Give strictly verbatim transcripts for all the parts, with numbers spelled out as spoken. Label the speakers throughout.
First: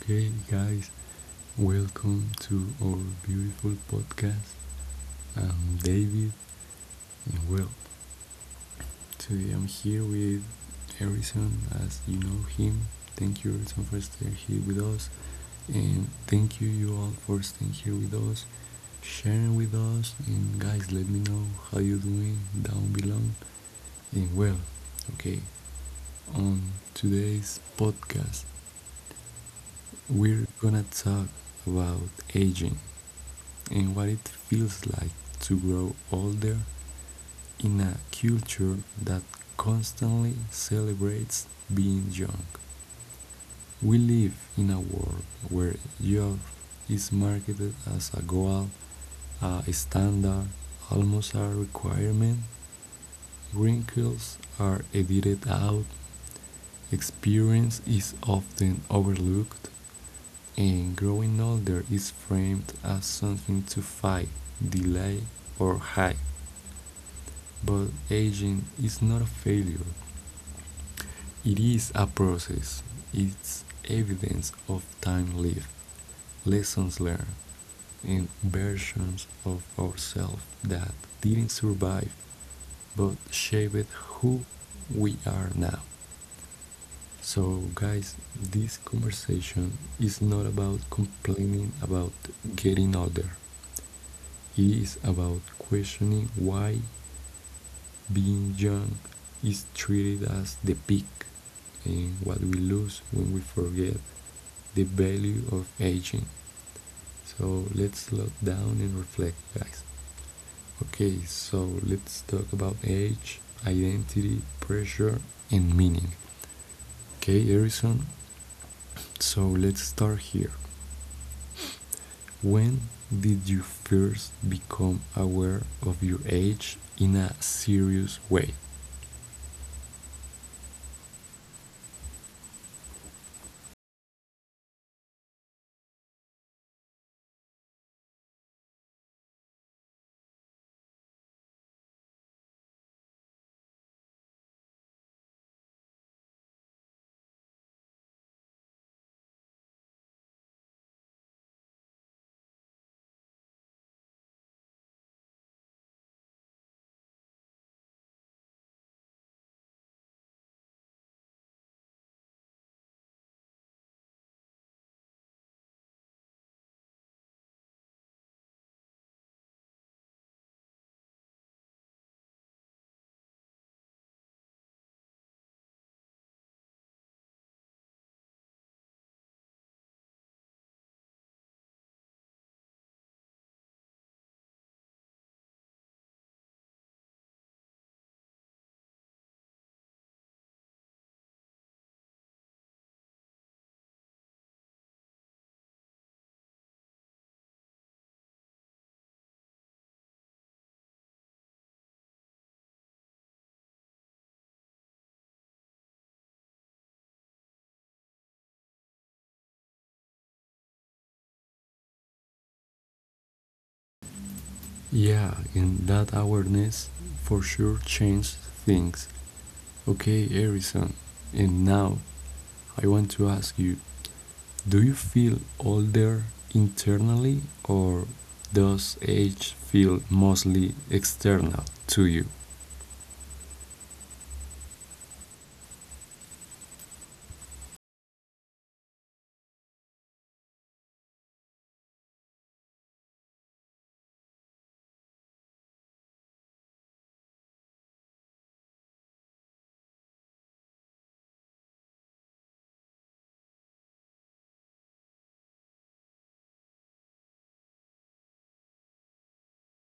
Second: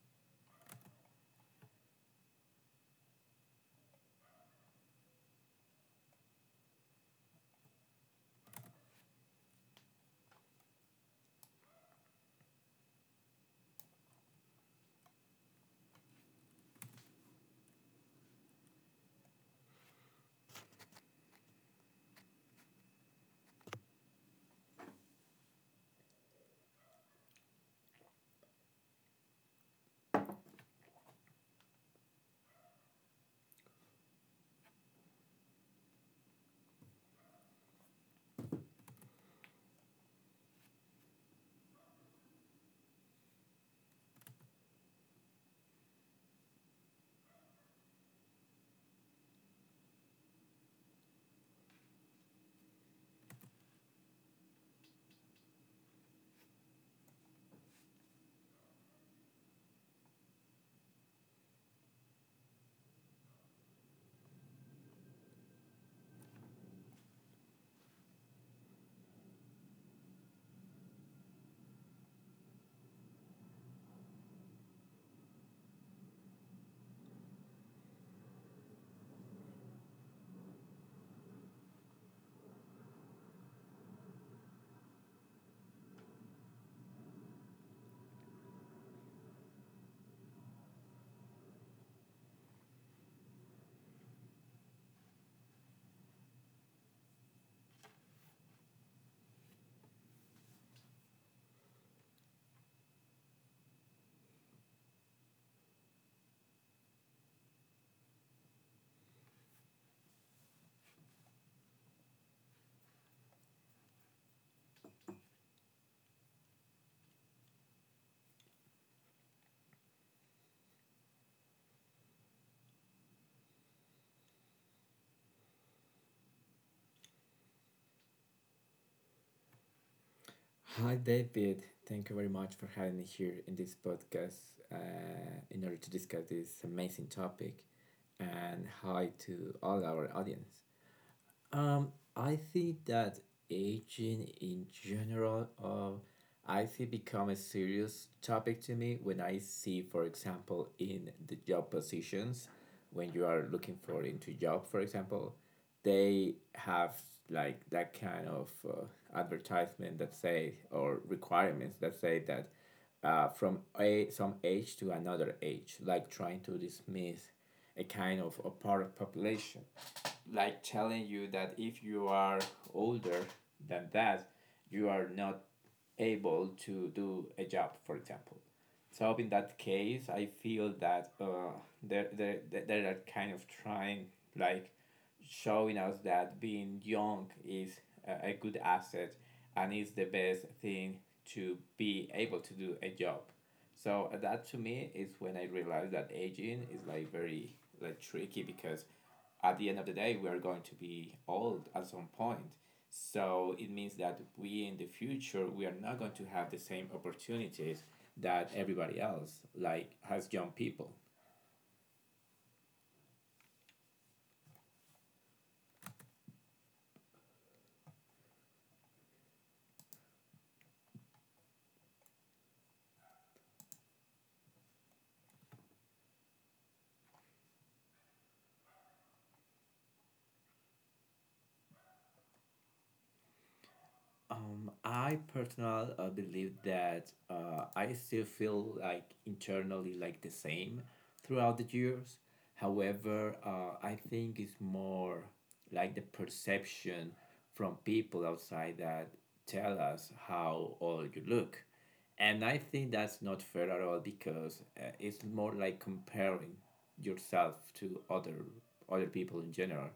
Speaker 1: Okay, guys, welcome to our beautiful podcast. I'm David, and well, today I'm here with Harrison, as you know him. Thank you, Harrison, for staying here with us, and thank you, you all, for staying here with us, sharing with us. And guys, let me know how you doing down below. And well, okay, on today's podcast, we're gonna talk about aging, and what it feels like to grow older in a culture that constantly celebrates being young. We live in a world where youth is marketed as a goal, a standard, almost a requirement. Wrinkles are edited out, experience is often overlooked, and growing older is framed as something to fight, delay, or hide. But aging is not a failure, it is a process, it's evidence of time lived, lessons learned, and versions of ourselves that didn't survive but shaped who we are now. So, guys, this conversation is not about complaining about getting older. It is about questioning why being young is treated as the peak and what we lose when we forget the value of aging. So, let's slow down and reflect, guys. Okay, so let's talk about age, identity, pressure, and meaning. Okay, Harrison, so let's start here. When did you first become aware of your age in a serious way?
Speaker 2: Hi, David. Thank you very much for having me here in this podcast uh, in order to discuss this amazing topic. And hi to all our audience. Um, I think that aging in general, uh, I think become a serious topic to me when I see, for example, in the job positions, when you are looking for into job, for example, they have like that kind of uh, advertisement that say or requirements that say that uh, from a, some age to another age, like trying to dismiss a kind of a part of population, like telling you that if you are older than that, you are not able to do a job, for example. So in that case, I feel that uh, they're, they're, they're they're kind of trying like showing us that being young is a, good asset and is the best thing to be able to do a job. So uh, that to me is when I realized that aging is like very like tricky because at the end of the day we are going to be old at some point. So it means that we in the future we are not going to have the same opportunities that everybody else like has young people.
Speaker 1: Yeah, and that awareness for sure changed things. Okay, Harrison, and now I want to ask you, do you feel older internally, or does age feel mostly external to you?
Speaker 2: Um, I personally uh, believe that uh, I still feel like internally like the same throughout the years. However, uh, I think it's more like the perception from people outside that tell us how old you look. And I think that's not fair at all because uh, it's more like comparing yourself to other other people in general.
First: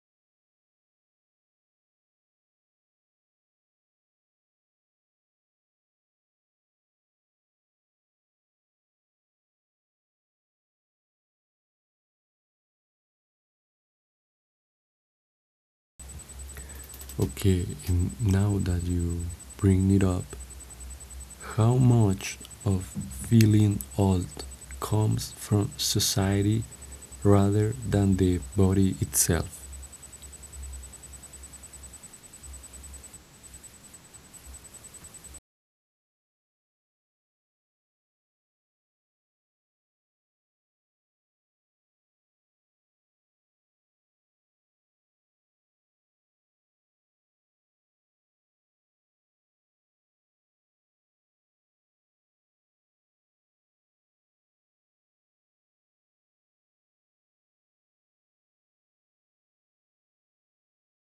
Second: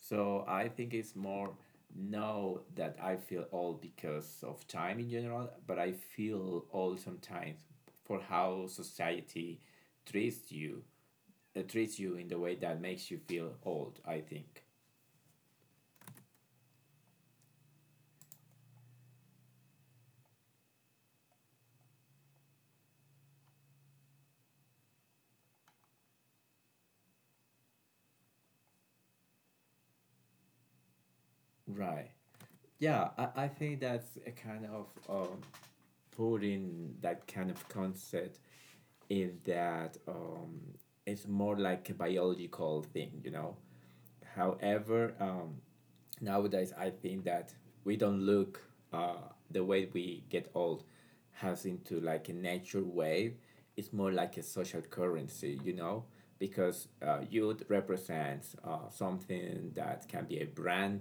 Speaker 2: So I think it's more now that I feel old because of time in general, but I feel old sometimes for how society treats you, uh, treats you in the way that makes you feel old, I think.
Speaker 1: Okay, and now that you bring it up, how much of feeling old comes from society rather than the body itself?
Speaker 2: Right. Yeah, I, I think that's a kind of um, putting that kind of concept in that um, it's more like a biological thing, you know. However, um, nowadays I think that we don't look uh, the way we get old has into like a natural wave. It's more like a social currency, you know, because uh, youth represents uh, something that can be a brand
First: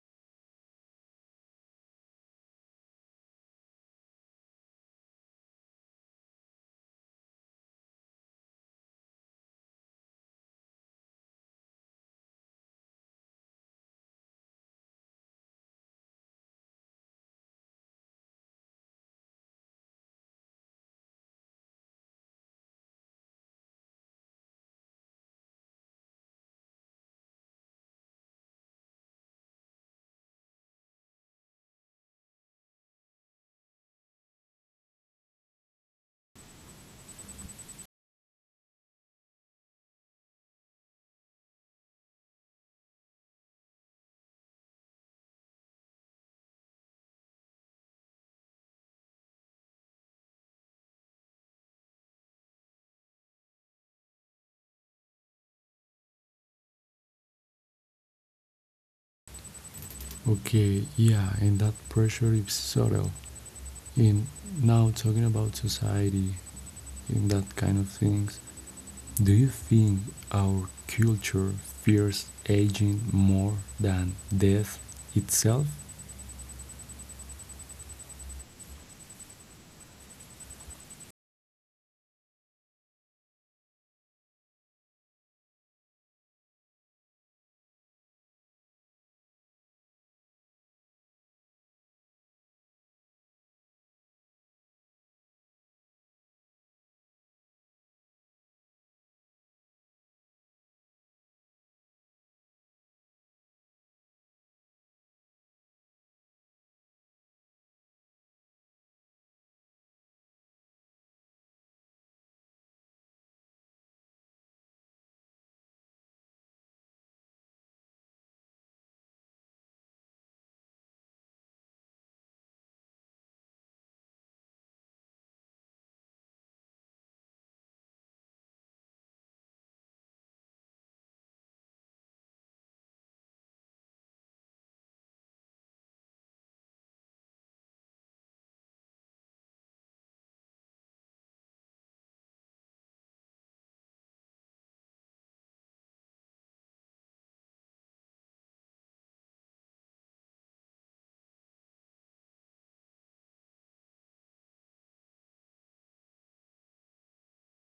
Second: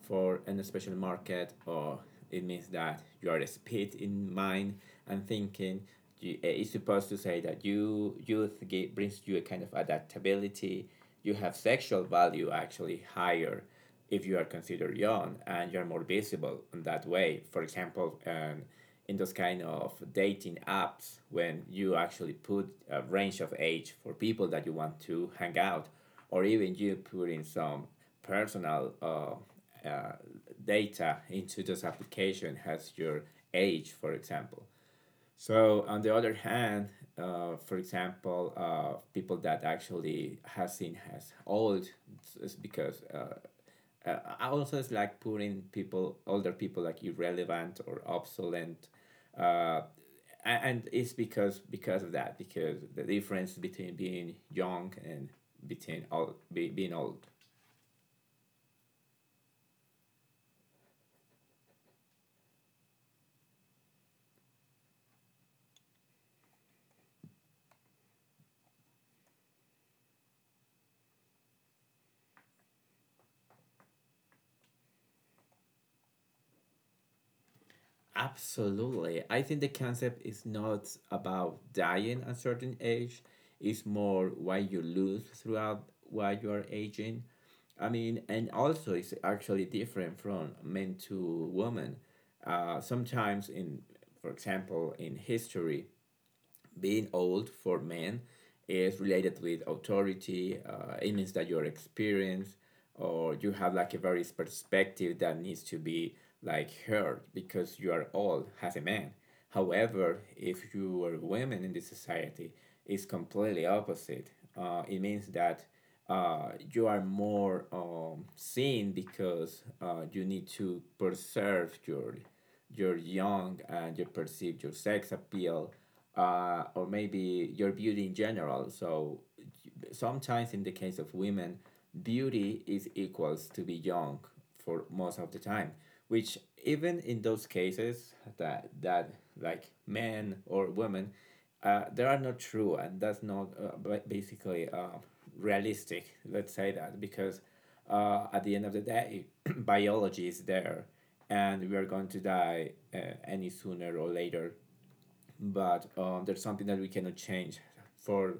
Speaker 2: for an special market or it means that you are speed in mind and thinking you, eh, it's supposed to say that you youth gi- brings you a kind of adaptability you have sexual value actually higher if you are considered young and you're more visible in that way, for example. Um, in those kind of dating apps when you actually put a range of age for people that you want to hang out or even you put in some personal uh, uh, data into this application has your age, for example. So on the other hand, uh, for example, uh, people that actually has seen has old, it's- because uh, uh, I also it's like putting people, older people, like irrelevant or obsolete. Uh, a- and it's because because of that because the difference between being young and between old be, being old.
Speaker 1: Okay, yeah, and that pressure is subtle. And now talking about society and that kind of things, do you think our culture fears aging more than death itself?
Speaker 2: Absolutely. I think the concept is not about dying at a certain age, it's more what you lose throughout while you are aging. I mean, and also it's actually different from men to women. Uh, sometimes in, for example, in history, being old for men is related with authority. Uh, it means that your experience or you have like a various perspective that needs to be like heard because you are old as a man. However, if you are women in this society, it's completely opposite. Uh, it means that uh, you are more um, seen because uh, you need to preserve your your young and you perceive your sex appeal uh, or maybe your beauty in general. So sometimes in the case of women, beauty is equals to be young for most of the time. Which even in those cases that that like men or women uh, they are not true and that's not uh, ba- basically uh, realistic, let's say that, because uh, at the end of the day biology is there and we are going to die uh, any sooner or later, but um, there's something that we cannot change for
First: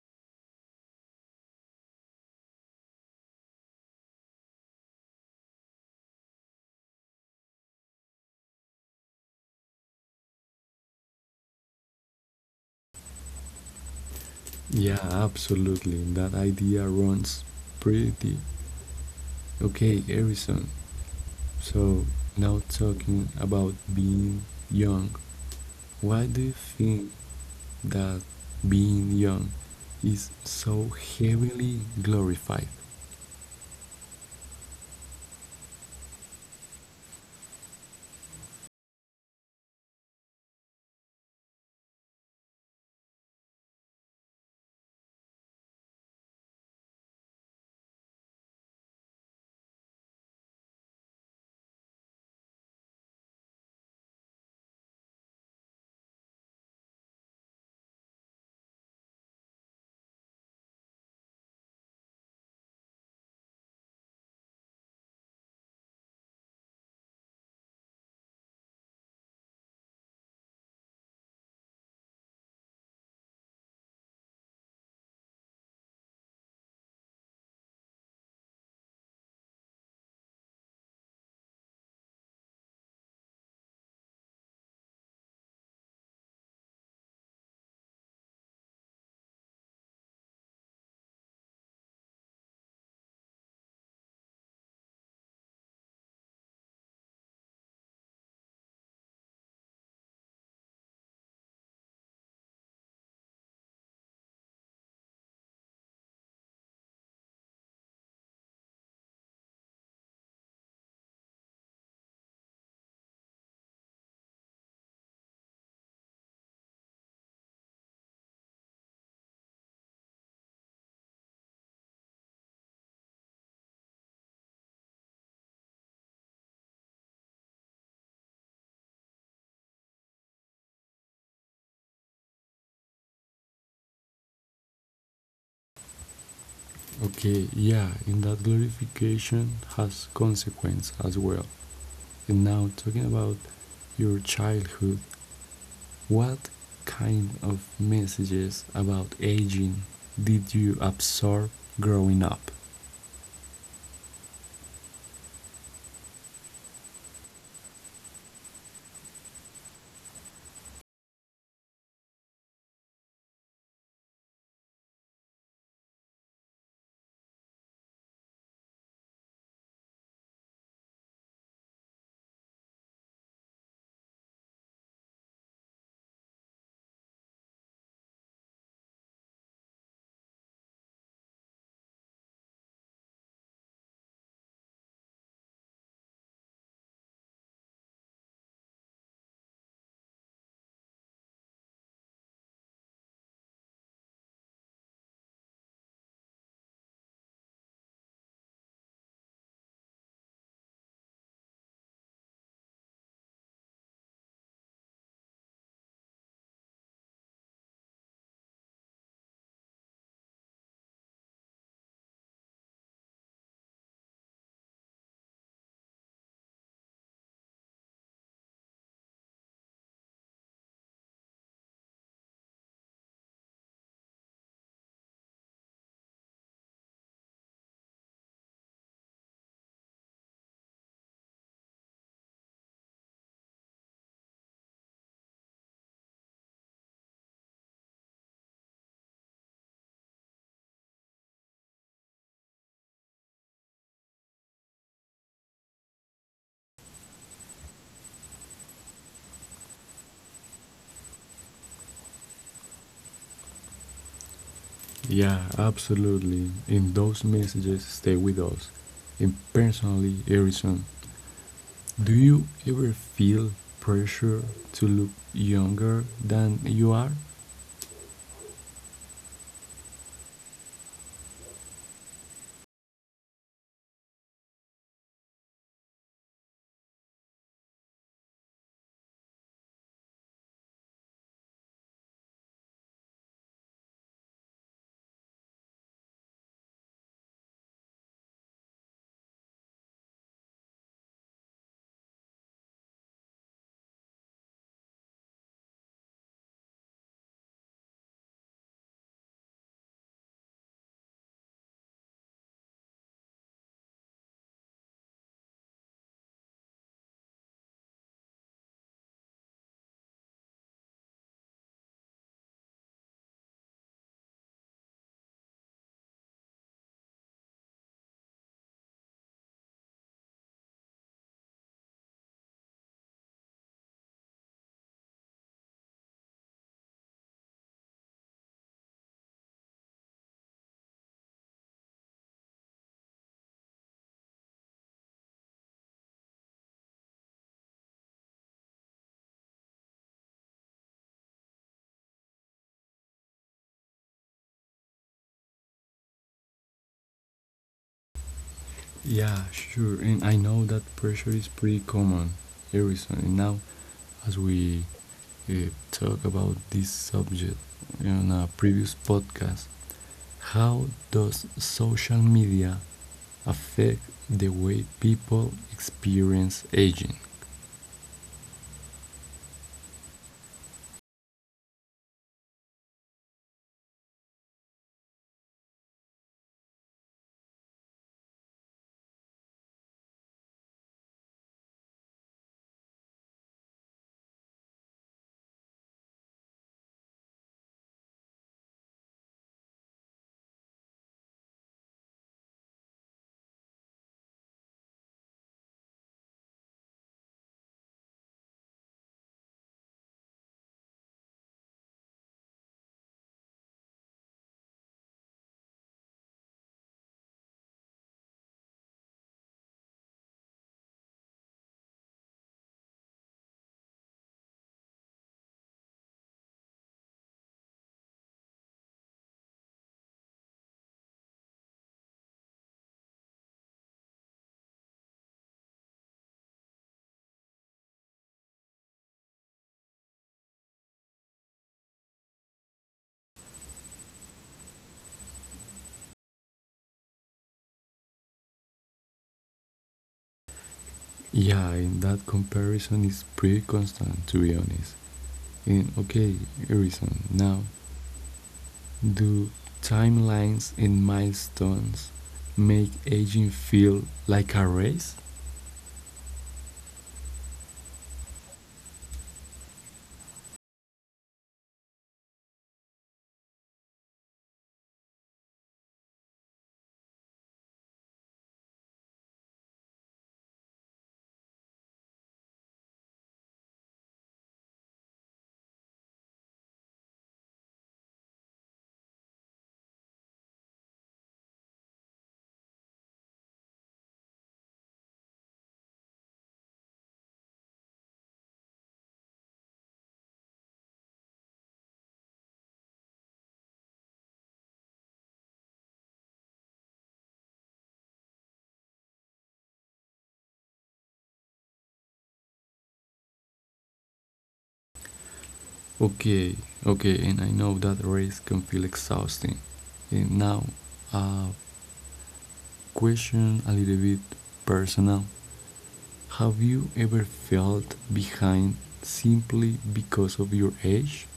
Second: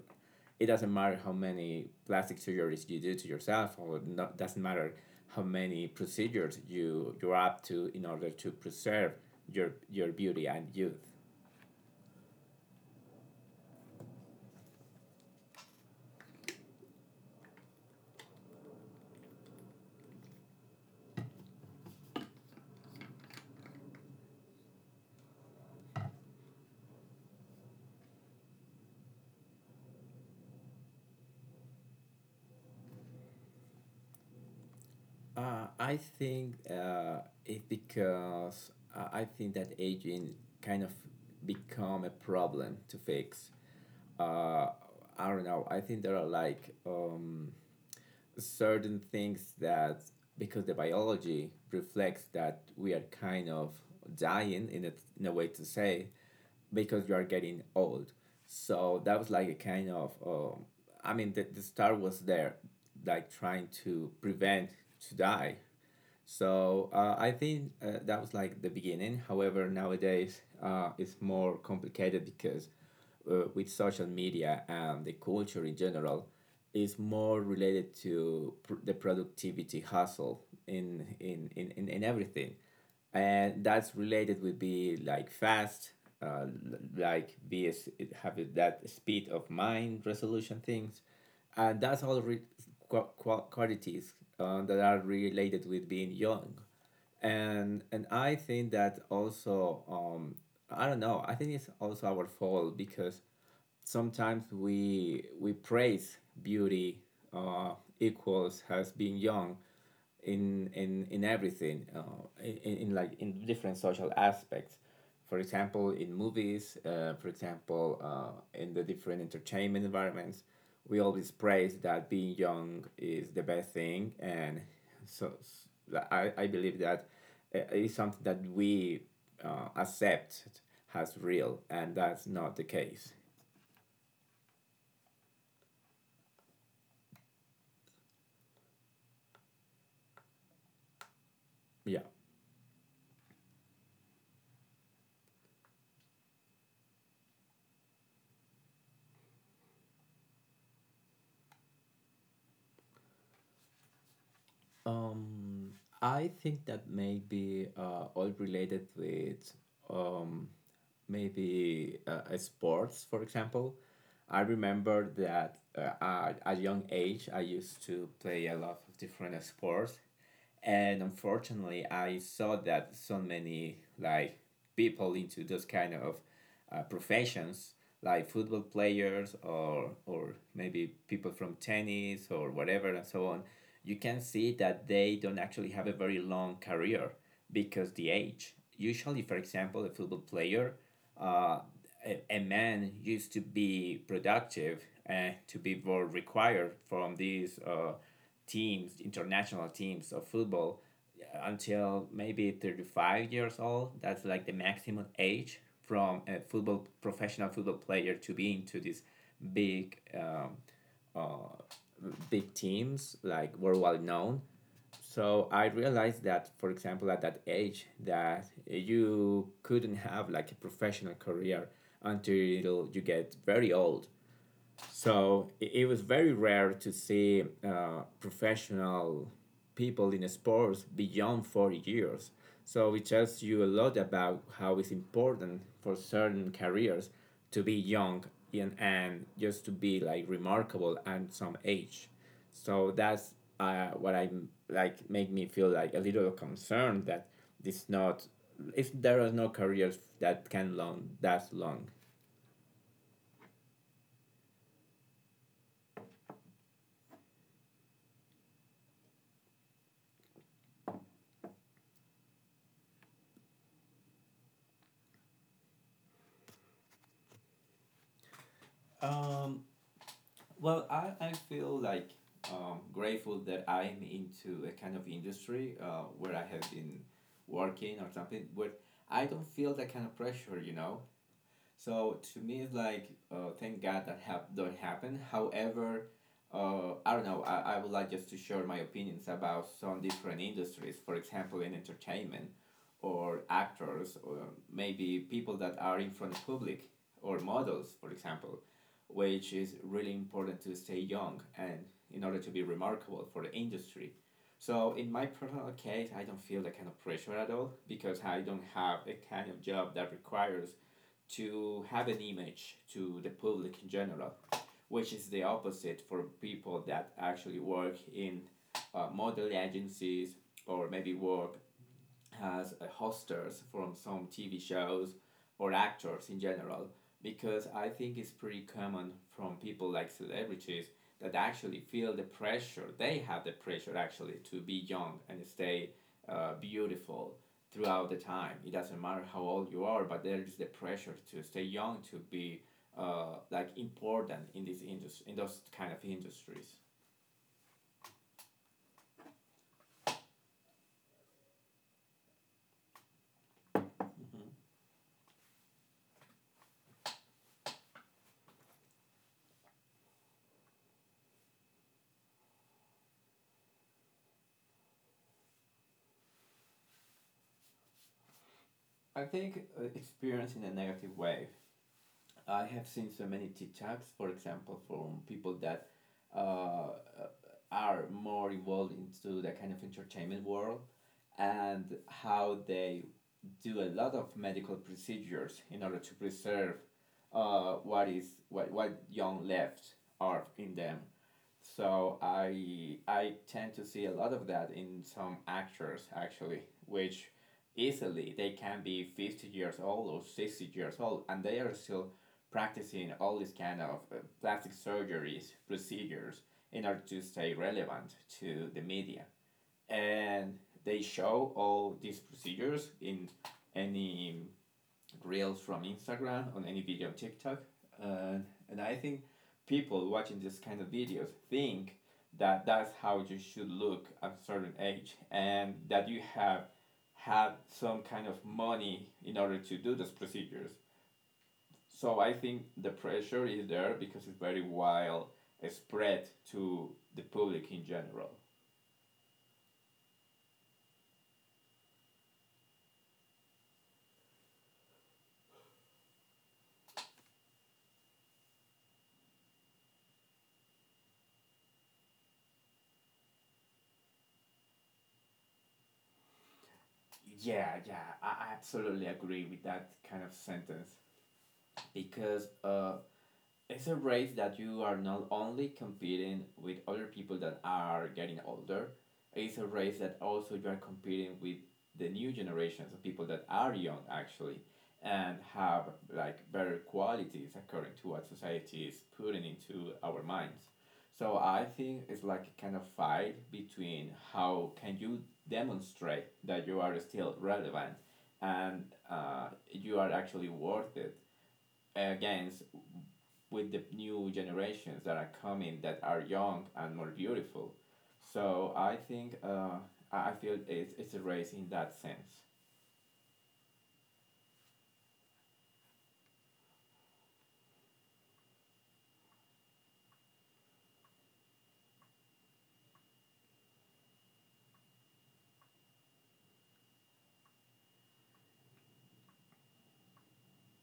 Speaker 2: it doesn't matter how many plastic surgeries you do to yourself or not, doesn't matter how many procedures you you're up to in order to preserve your your beauty and youth.
Speaker 1: Yeah, absolutely. That idea runs pretty. Okay, Harrison, so, now talking about being young, why do you think that being young is so heavily glorified?
Speaker 2: Uh, I think uh, it's because uh, I think that aging kind of become a problem to fix. Uh, I don't know. I think there are like um, certain things that because the biology reflects that we are kind of dying in a, in a way to say because you are getting old. So that was like a kind of um, I mean the, the star was there like trying to prevent to die, so uh, I think uh, that was like the beginning. However, nowadays uh, it's more complicated because uh, with social media and the culture in general is more related to pr- the productivity hustle in in, in, in in everything, and that's related would be like fast, uh, like be as have that speed of mind resolution things, and that's all re- qua- qua- qualities uh, that are related with being young. and and I think that also um I don't know, I think it's also our fault because sometimes we we praise beauty, uh, equals has being young in in in everything, uh, in, in in, like in different social aspects, for example in movies, uh, for example, uh, in the different entertainment environments we always praise that being young is the best thing. And so s- i, I believe that uh, it's something that we uh, accept as real, and that's not the case.
Speaker 1: Okay, yeah, and that glorification has consequence as well. And now
Speaker 2: Yeah.
Speaker 1: talking about your childhood, what kind of messages about aging did you absorb growing up?
Speaker 2: um, I think that may be uh, all related with maybe uh, sports, for example. I remember that uh, at a young age, I used to play a lot of different sports, and unfortunately, I saw that so many like people into those kind of uh, professions like football players or or maybe people from tennis or whatever and so on, you can see that they don't actually have a very long career because the age, usually, for example, a football player, uh, a, a man used to be productive and uh, to be more required from these uh, teams, international teams of football uh, until maybe thirty-five years old. That's like the maximum age from a football professional football player to be into these big um, big teams, like worldwide known. So I realized that, for example, at that age, that you couldn't have like a professional career until you get very old. So it, it was very rare to see uh, professional people in sports beyond forty years. So it tells you a lot about how it's important for certain careers to be young and, and just to be like remarkable at some age. So that's uh, what I like make me feel like a little concerned that this not if there are no careers that can long that long.
Speaker 1: Yeah, absolutely. And those messages stay with us. And personally, Harrison, do you ever feel pressure to look younger than you are?
Speaker 2: Well, I, I feel like um, grateful that I'm into a kind of industry uh, where I have been working or something where I don't feel that kind of pressure, you know. So to me, it's like uh, thank God that have don't happen. However, uh, I don't know. I, I would like just to share my opinions about some different industries. For example, in entertainment, or actors, or maybe people that are in front of public, or models, for example, which is really important to stay young and in order to be remarkable for the industry. So in my personal case, I don't feel that kind of pressure at all because I don't have a kind of job that requires to have an image to the public in general, which is the opposite for people that actually work in uh, model agencies, or maybe work as uh, hosters from some T V shows or actors in general, because I think it's pretty common from people like celebrities that actually feel the pressure. They have the pressure actually to be young and stay uh, beautiful throughout the time. It doesn't matter how old you are, but there is the pressure to stay young, to be uh, like important in this industry, in those kind of industries.
Speaker 1: Yeah, sure. And I know that pressure is pretty common, Harrison. And now, as we
Speaker 2: Mm-hmm.
Speaker 1: uh, talk about this subject in a previous podcast, how does social media affect the way people experience aging?
Speaker 2: I think uh, experienced a negative wave. I have seen so many TikToks, for example, from people that uh, are more involved into the kind of entertainment world and how they do a lot of medical procedures in order to preserve uh, what is what, what young left are in them. So I I tend to see a lot of that in some actors actually, which easily they can be fifty years old or sixty years old and they are still practicing all these kind of uh, plastic surgeries procedures in order to stay relevant to the media, and they show all these procedures in any reels from Instagram, on any video on TikTok. Uh, and I think people watching this kind of videos think that that's how you should look at a certain age and that you have had some kind of money in order to do those procedures. So I think the pressure is there because it's very wild spread to the public in general.
Speaker 1: Yeah, in that comparison is pretty constant to be honest. In okay, Harrison, now do timelines and milestones make aging feel like a race?
Speaker 2: Yeah, yeah, I absolutely agree with that kind of sentence because uh, it's a race that you are not only competing with other people that are getting older, it's a race that also you are competing with the new generations of people that are young actually and have like better qualities according to what society is putting into our minds. So I think it's like a kind of fight between how can you demonstrate that you are still relevant and uh, you are actually worth it against with the new generations that are coming that are young and more beautiful. So I think uh, I feel it's, it's a race in that sense.
Speaker 1: Okay, okay, and I know that race can feel exhausting. And now, a question a little bit personal. Have you ever felt behind simply because of your age?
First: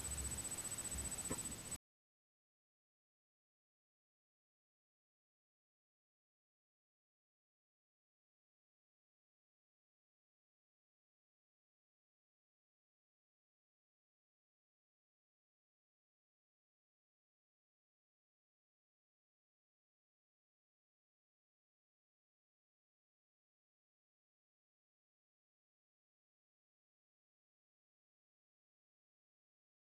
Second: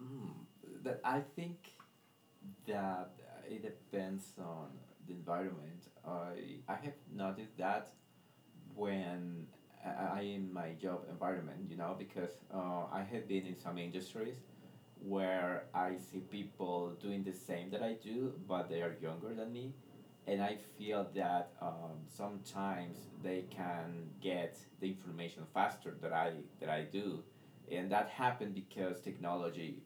Speaker 2: Mm, that I think that it depends on the environment. I I have noticed that when I I- I in my job environment, you know, because uh, I have been in some industries where I see people doing the same that I do, but they are younger than me. And I feel that um, sometimes they can get the information faster that I that I do, and that happened because technology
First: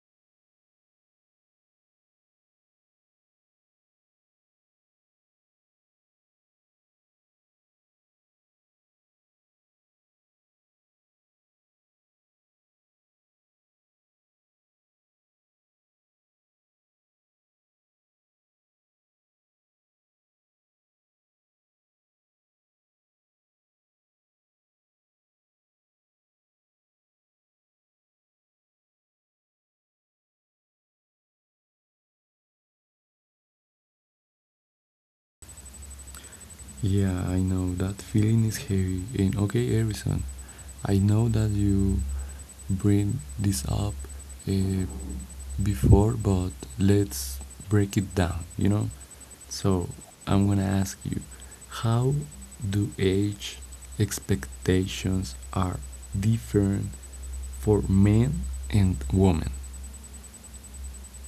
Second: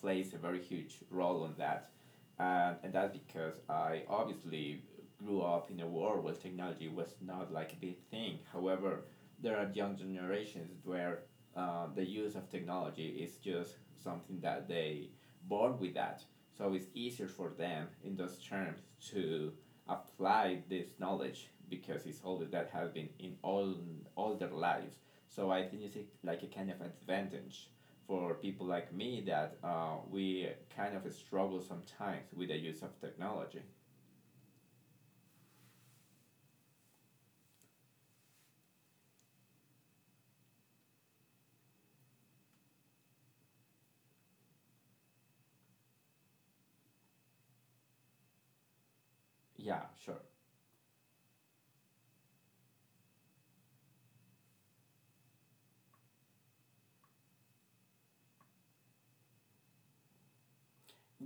Speaker 2: plays a very huge role on that, and and that's because I obviously grew up in a world where technology was not like a big thing. However, there are young generations where uh, the use of technology is just something that they born with that. So it's easier for them in those terms to apply this knowledge because it's always that has been in all all their lives. So I think it's like like a kind of advantage for people like me that uh, we kind of struggle sometimes with the use of technology.
Speaker 1: Yeah, I know that feeling is heavy. And okay, Harrison, I know that you bring this up uh, before, but let's break it down, you know?
Speaker 2: Yeah,
Speaker 1: So
Speaker 2: sure.
Speaker 1: I'm gonna ask you, how do age expectations are different for men and women?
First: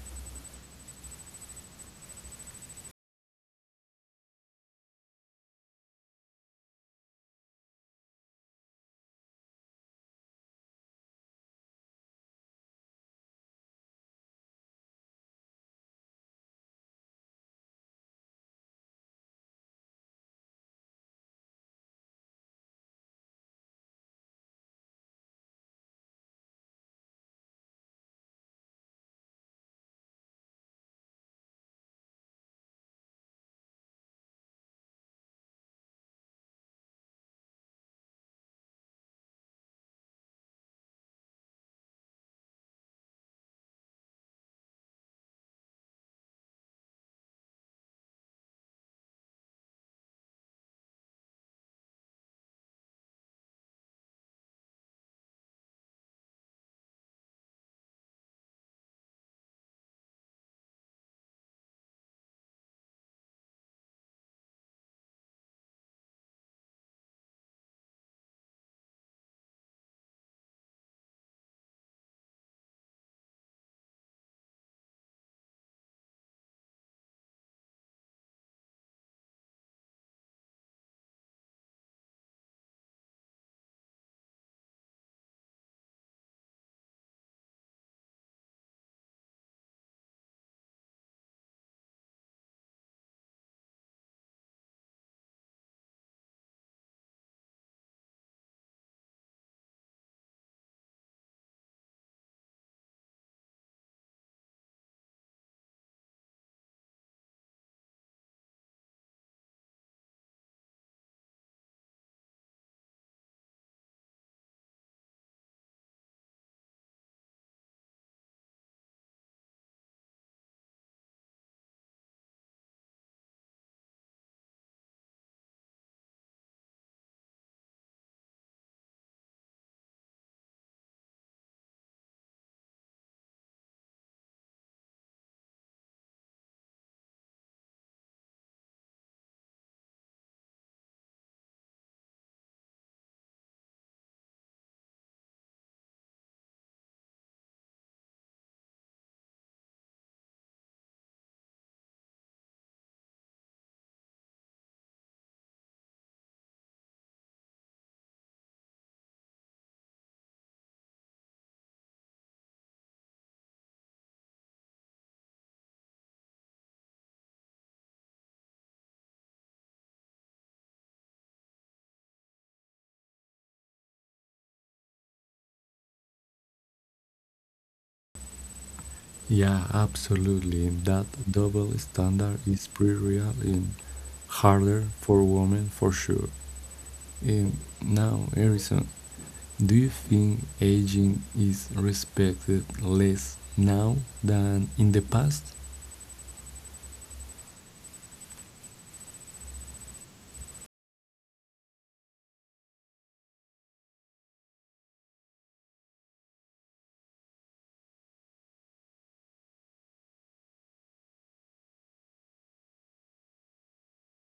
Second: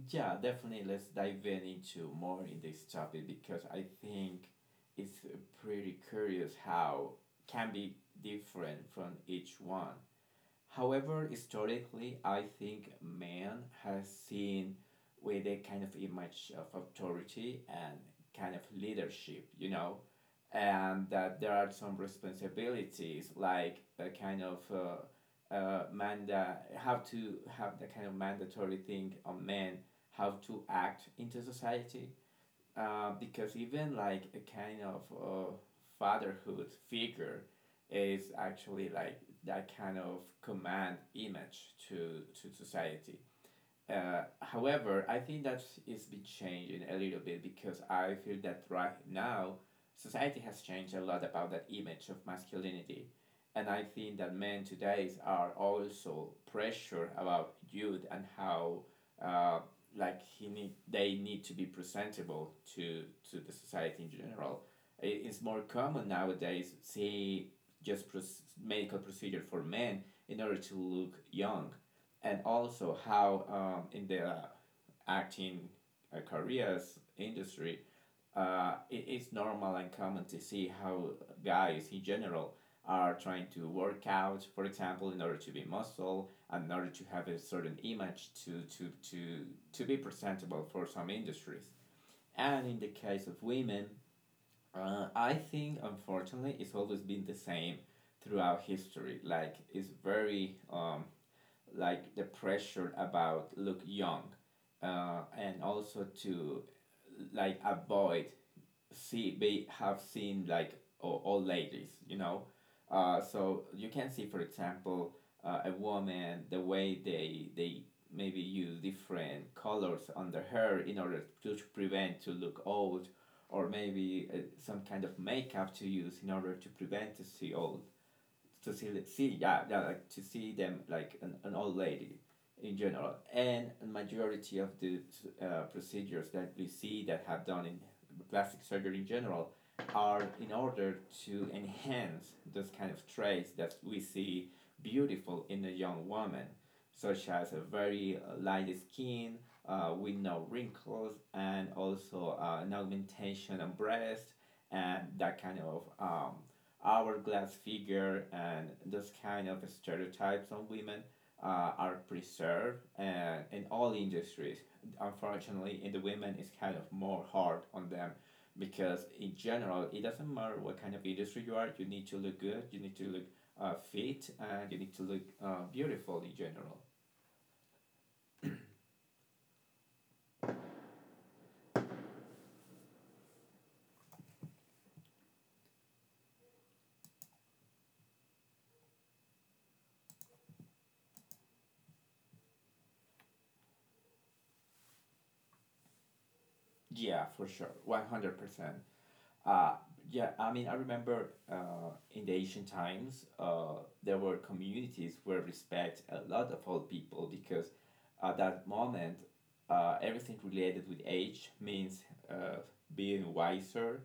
Speaker 2: Yeah, definitely. Let's dive in into more in this topic because I think it's uh, pretty curious how can be different from each one. However, historically, I think man has seen with a kind of image of authority and kind of leadership, you know, and that there are some responsibilities like a kind of uh, uh, manda have to have the kind of mandatory thing on men how to act into society, uh, because even like a kind of uh, fatherhood figure is actually like that kind of command image to to society. Uh, however, I think that is be changing a little bit because I feel that right now society has changed a lot about that image of masculinity, and I think that men today are also pressure about youth and how uh, like he need they need to be presentable to to the society in general. It is more common nowadays see just pros- medical procedure for men in order to look young, and also how um, in the uh, acting uh, careers industry, uh, it is normal and common to see how guys in general are trying to work out, for example, in order to be muscle, in order to have a certain image to, to, to, to be presentable for some industries. And in the case of women, uh, I think unfortunately it's always been the same throughout history. Like it's very um, like the pressure about look young, uh, and also to like avoid see they have seen like o- old ladies, you know. Uh, so you can see, for example, uh, a woman the way they they maybe use different colors on their hair in order to prevent to look old, or maybe uh, some kind of makeup to use in order to prevent to see old, to see see, yeah, yeah, like to see them like an, an old lady in general. And majority of the uh, procedures that we see that have done in plastic surgery in general are in order to enhance those kind of traits that we see beautiful in a young woman, such as a very uh, light skin uh, with no wrinkles, and also uh, an augmentation of breast and that kind of um, hourglass figure. And those kind of stereotypes on women uh, are preserved and in all industries. Unfortunately, in the women, it's kind of more hard on them because in general, it doesn't matter what kind of industry you are. You need to look good. You need to look uh, fit, and you need to look uh, beautiful in general.
Speaker 1: Yeah, absolutely. That double standard is pretty real and harder for women for sure. And now, Harrison, do you think aging is respected less now than in the past?
Speaker 2: Yeah, for sure, one hundred percent. Uh, yeah, I mean, I remember uh, in the ancient times, uh, there were communities where respect a lot of old people because at that moment, uh, everything related with age means uh, being wiser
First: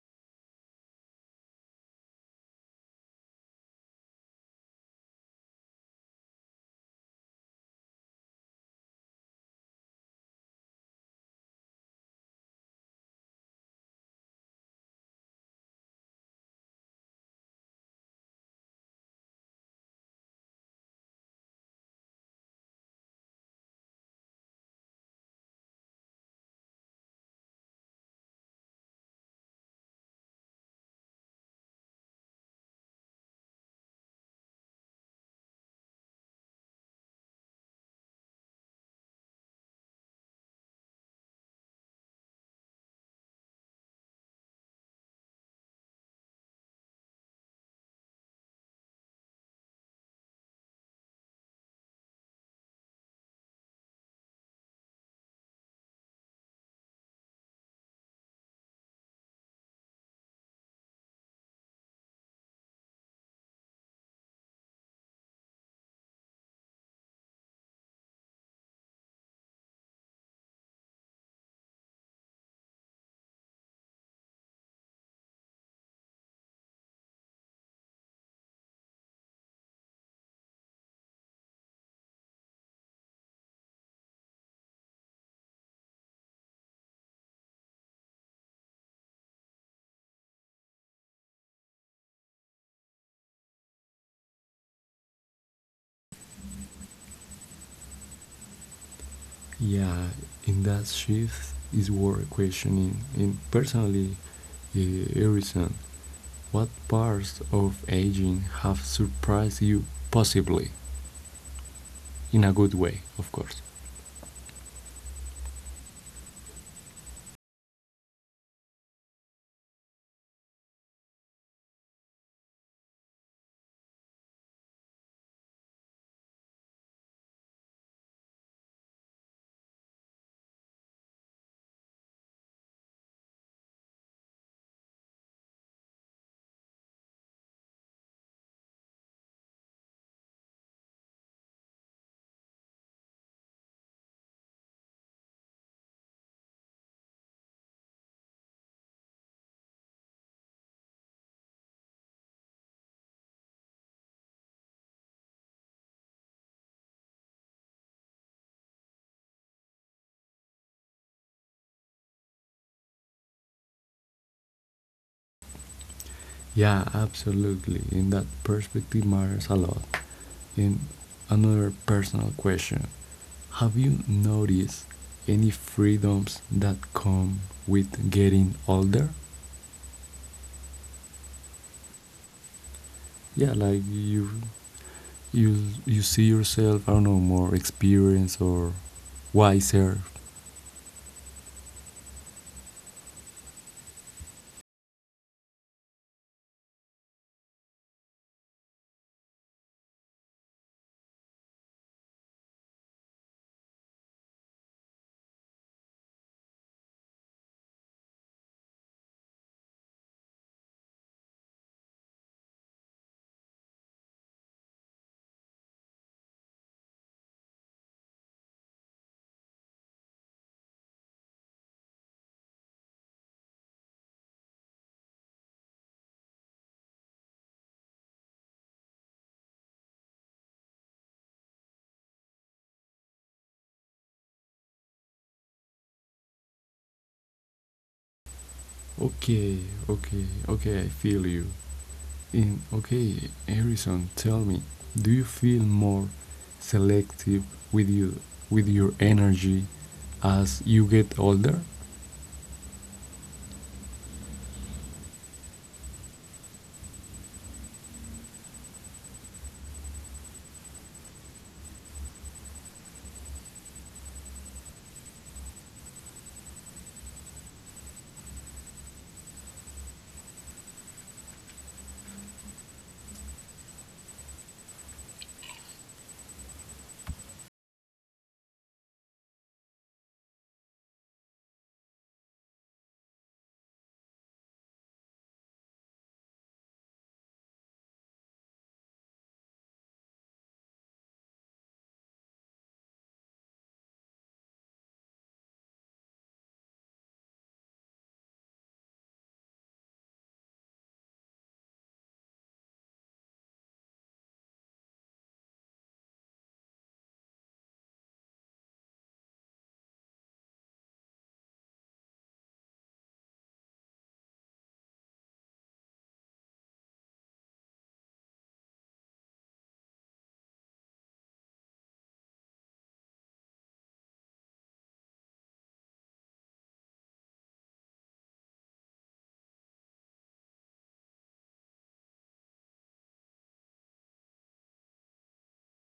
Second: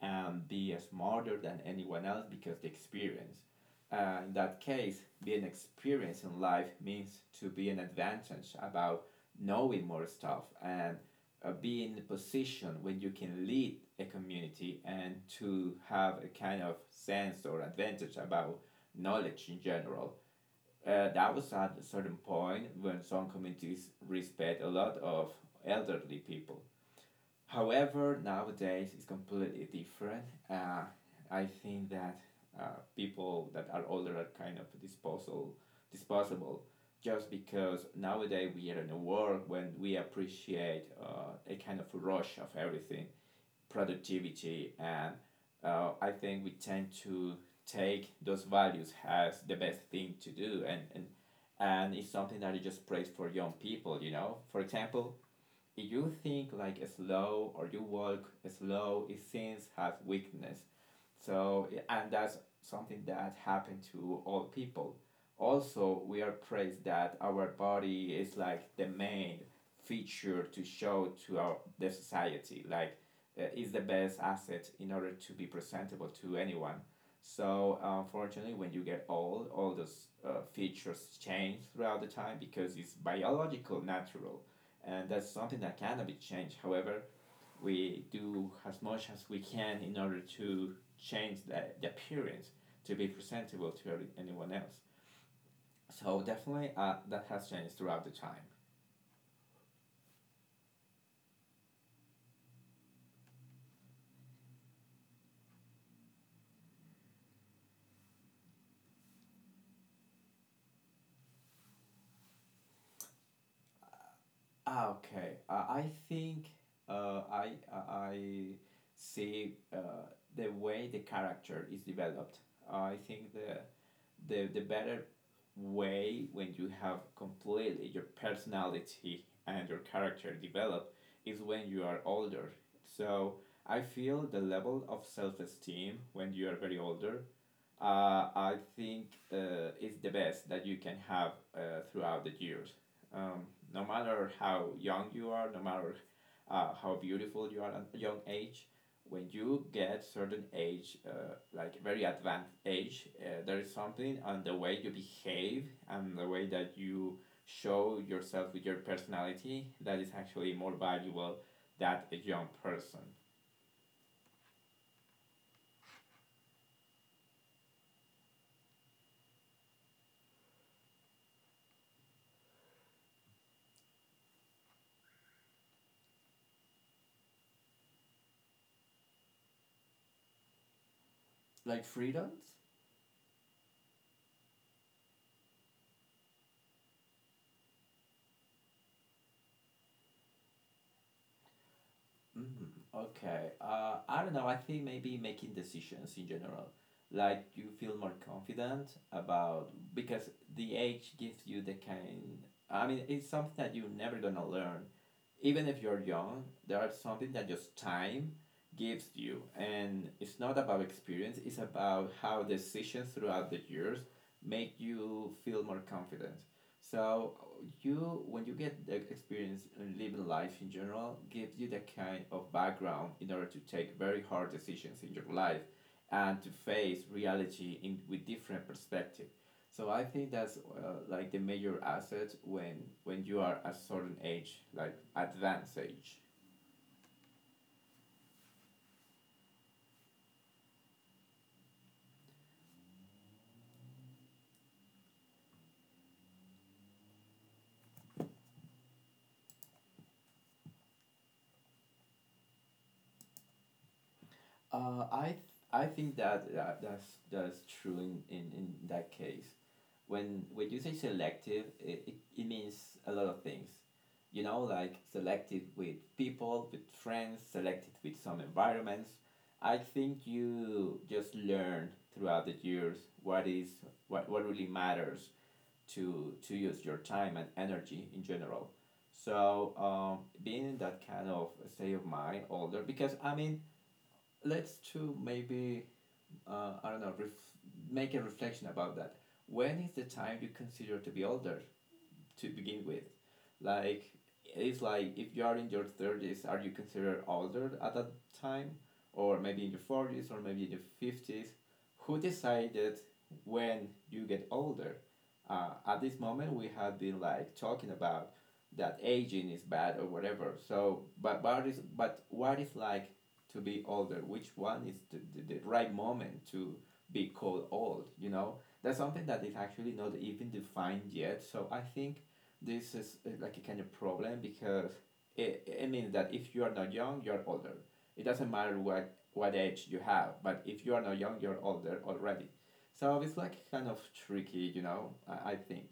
Speaker 2: and be smarter than anyone else because the experience. Uh, in that case, being experienced in life means to be an advantage about knowing more stuff, and uh, be in a position when you can lead a community and to have a kind of sense or advantage about knowledge in general. Uh, that was at a certain point when some communities respect a lot of elderly people. However, nowadays it's completely different. Uh, I think that uh, people that are older are kind of disposal, disposable, just because nowadays we are in a world when we appreciate uh, a kind of rush of everything, productivity, and uh, I think we tend to take those values as the best thing to do, and, and and it's something that is just praised for young people, you know. For example, if you think like slow or you walk slow, it seems has weakness. So yeah, and that's something that happened to all people. Also, we are praised that our body is like the main feature to show to our the society. Like uh, is the best asset in order to be presentable to anyone. So unfortunately, when you get old, all those uh, features change throughout the time because it's biological, natural, and that's something that cannot be changed. However, we do as much as we can in order to change the, the appearance to be presentable to anyone else. So definitely, uh, that has changed throughout the time.
Speaker 1: Yeah, in that shift is worth questioning. And personally, uh, Harrison, what parts of aging have surprised you possibly? In a good way, of course.
Speaker 2: Ah, okay. Uh, I think uh, I uh, I see uh, the way the character is developed. I think the the the better way when you have completely your personality and your character developed is when you are older. So I feel the level of self esteem when you are very older uh, I think uh, is the best that you can have uh, throughout the years. Um, no matter how young you are, no matter uh, how beautiful you are at a young age, when you get certain age, uh, like very advanced age, uh, there is something on the way you behave and the way that you show yourself with your personality that is actually more valuable than a young person.
Speaker 1: Yeah, absolutely. In that perspective matters a lot. And another personal question, have you noticed any freedoms that come with getting older?
Speaker 2: Like freedoms?
Speaker 1: Yeah, like you you you see yourself, I don't know, more experienced or wiser.
Speaker 2: Mm, okay. Uh, I don't know. I think maybe making decisions in general. Like you feel more confident about because the age gives you the kind. I mean, it's something that you're never gonna learn, even if you're young. There are something that just time gives you, and it's not about experience. It's about how decisions throughout the years make you feel more confident. So you, when you get the experience in living life in general, gives you the kind of background in order to take very hard decisions in your life and to face reality in with different perspective. So I think that's uh, like the major asset when when you are at a certain age, like advanced age.
Speaker 1: Okay, okay, okay, I feel you. In okay, Harrison, tell me, do you feel more selective with you with your energy as you get older?
Speaker 2: Uh, I th- I think that, that that's that's true in, in, in that case. When when you say selective, it, it, it means a lot of things. You know, like selective with people, with friends, selected with some environments. I think you just learn throughout the years what is what, what really matters to to use your time and energy in general. So um, being in that kind of state of mind older, because I mean, let's to maybe uh, I don't know ref- make a reflection about that. When is the time you consider to be older? To begin with, like, it's like if you are in your thirties, are you considered older at that time, or maybe in your forties, or maybe in your fifties? Who decided when you get older? Uh, at this moment, we have been like talking about that aging is bad or whatever, so but but, is, but what is like to be older? Which one is the, the, the right moment to be called old, you know? That's something that is actually not even defined yet. So I think this is uh, like a kind of problem because it, it means that if you are not young, you're older. It doesn't matter what, what age you have, but if you are not young, you're older already. So it's like kind of tricky, you know, I, I think.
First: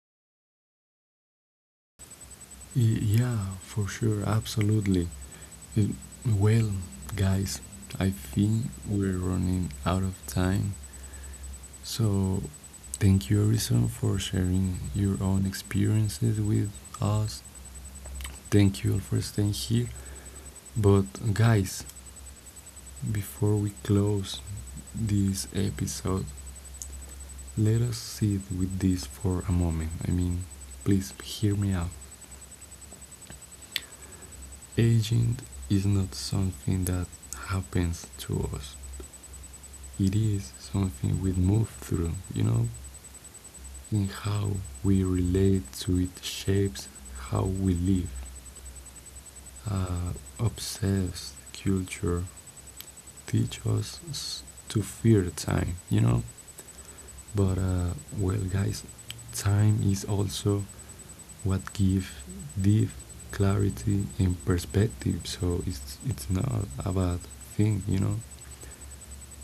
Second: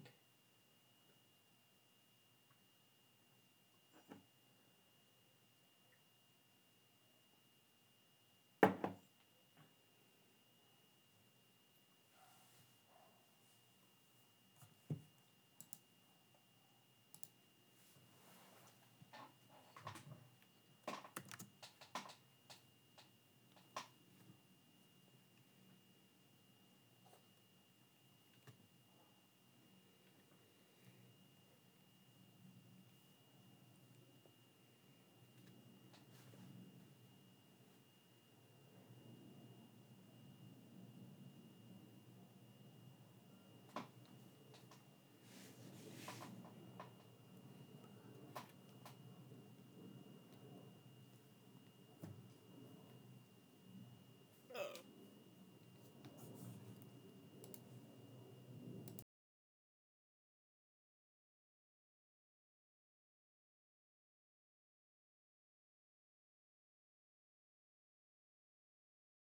Speaker 1: Y- yeah, for sure, absolutely. Uh, Well, guys, I think we're running out of time. So, thank you, Harrison, for sharing your own experiences with us. Thank you all for staying here. But, guys, before we close this episode, let us sit with this for a moment. I mean, please hear me out. Aging is not something that happens to us, it is something we move through, you know, in how we relate to it shapes how we live. Uh, Obsessed culture teach us to fear time, you know. But uh, well, guys, time is also what gives deep clarity and perspective. So it's it's not a bad thing, you know.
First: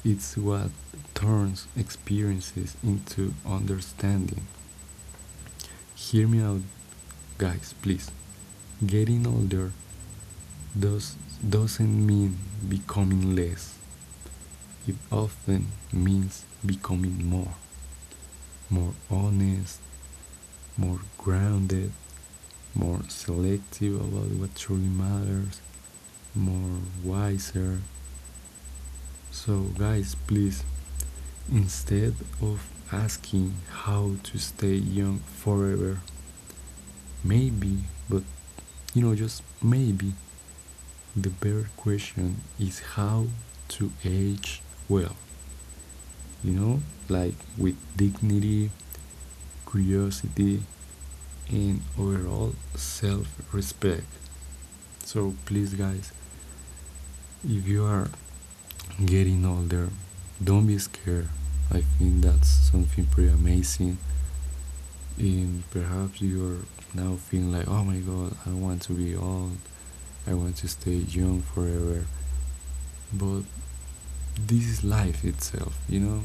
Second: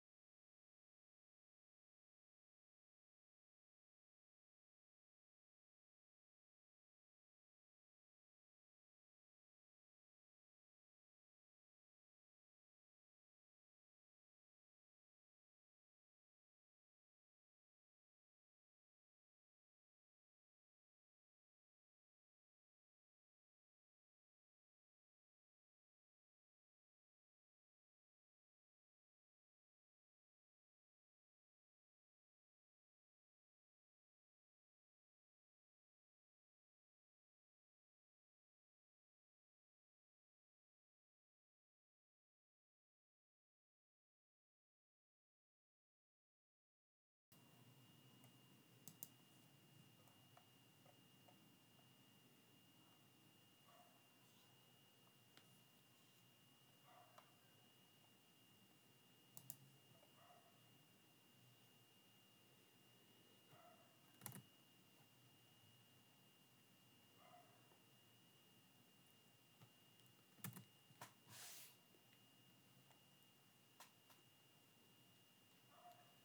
Speaker 1: It's what turns experiences into understanding. Hear me out, guys, please. Getting older does, doesn't mean becoming less, it often means becoming more. More honest, more grounded, more selective about what truly matters, more wiser. So, guys, please, instead of asking how to stay young forever, maybe, but you know, just maybe, the better question is how to age well, you know, like with dignity, curiosity, and overall self respect. So, please, guys, if you are getting older, don't be scared. I think that's something pretty amazing, and perhaps you're now feeling like, oh my god, I want to be old, I want to stay young forever, but this is life itself, you know,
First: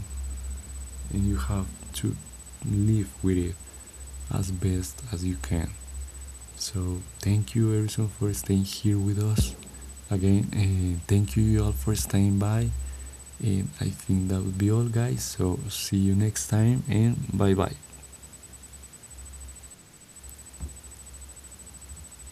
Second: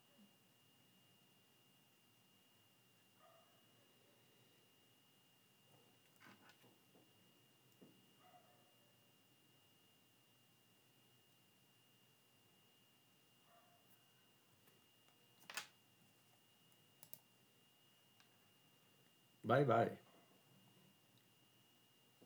Speaker 1: and you have to live with it as best as you can. So thank you everyone for staying here with us again, and thank you all for staying by. And I think that would be all, guys. So, see you next time, and bye bye.
Speaker 2: Bye bye.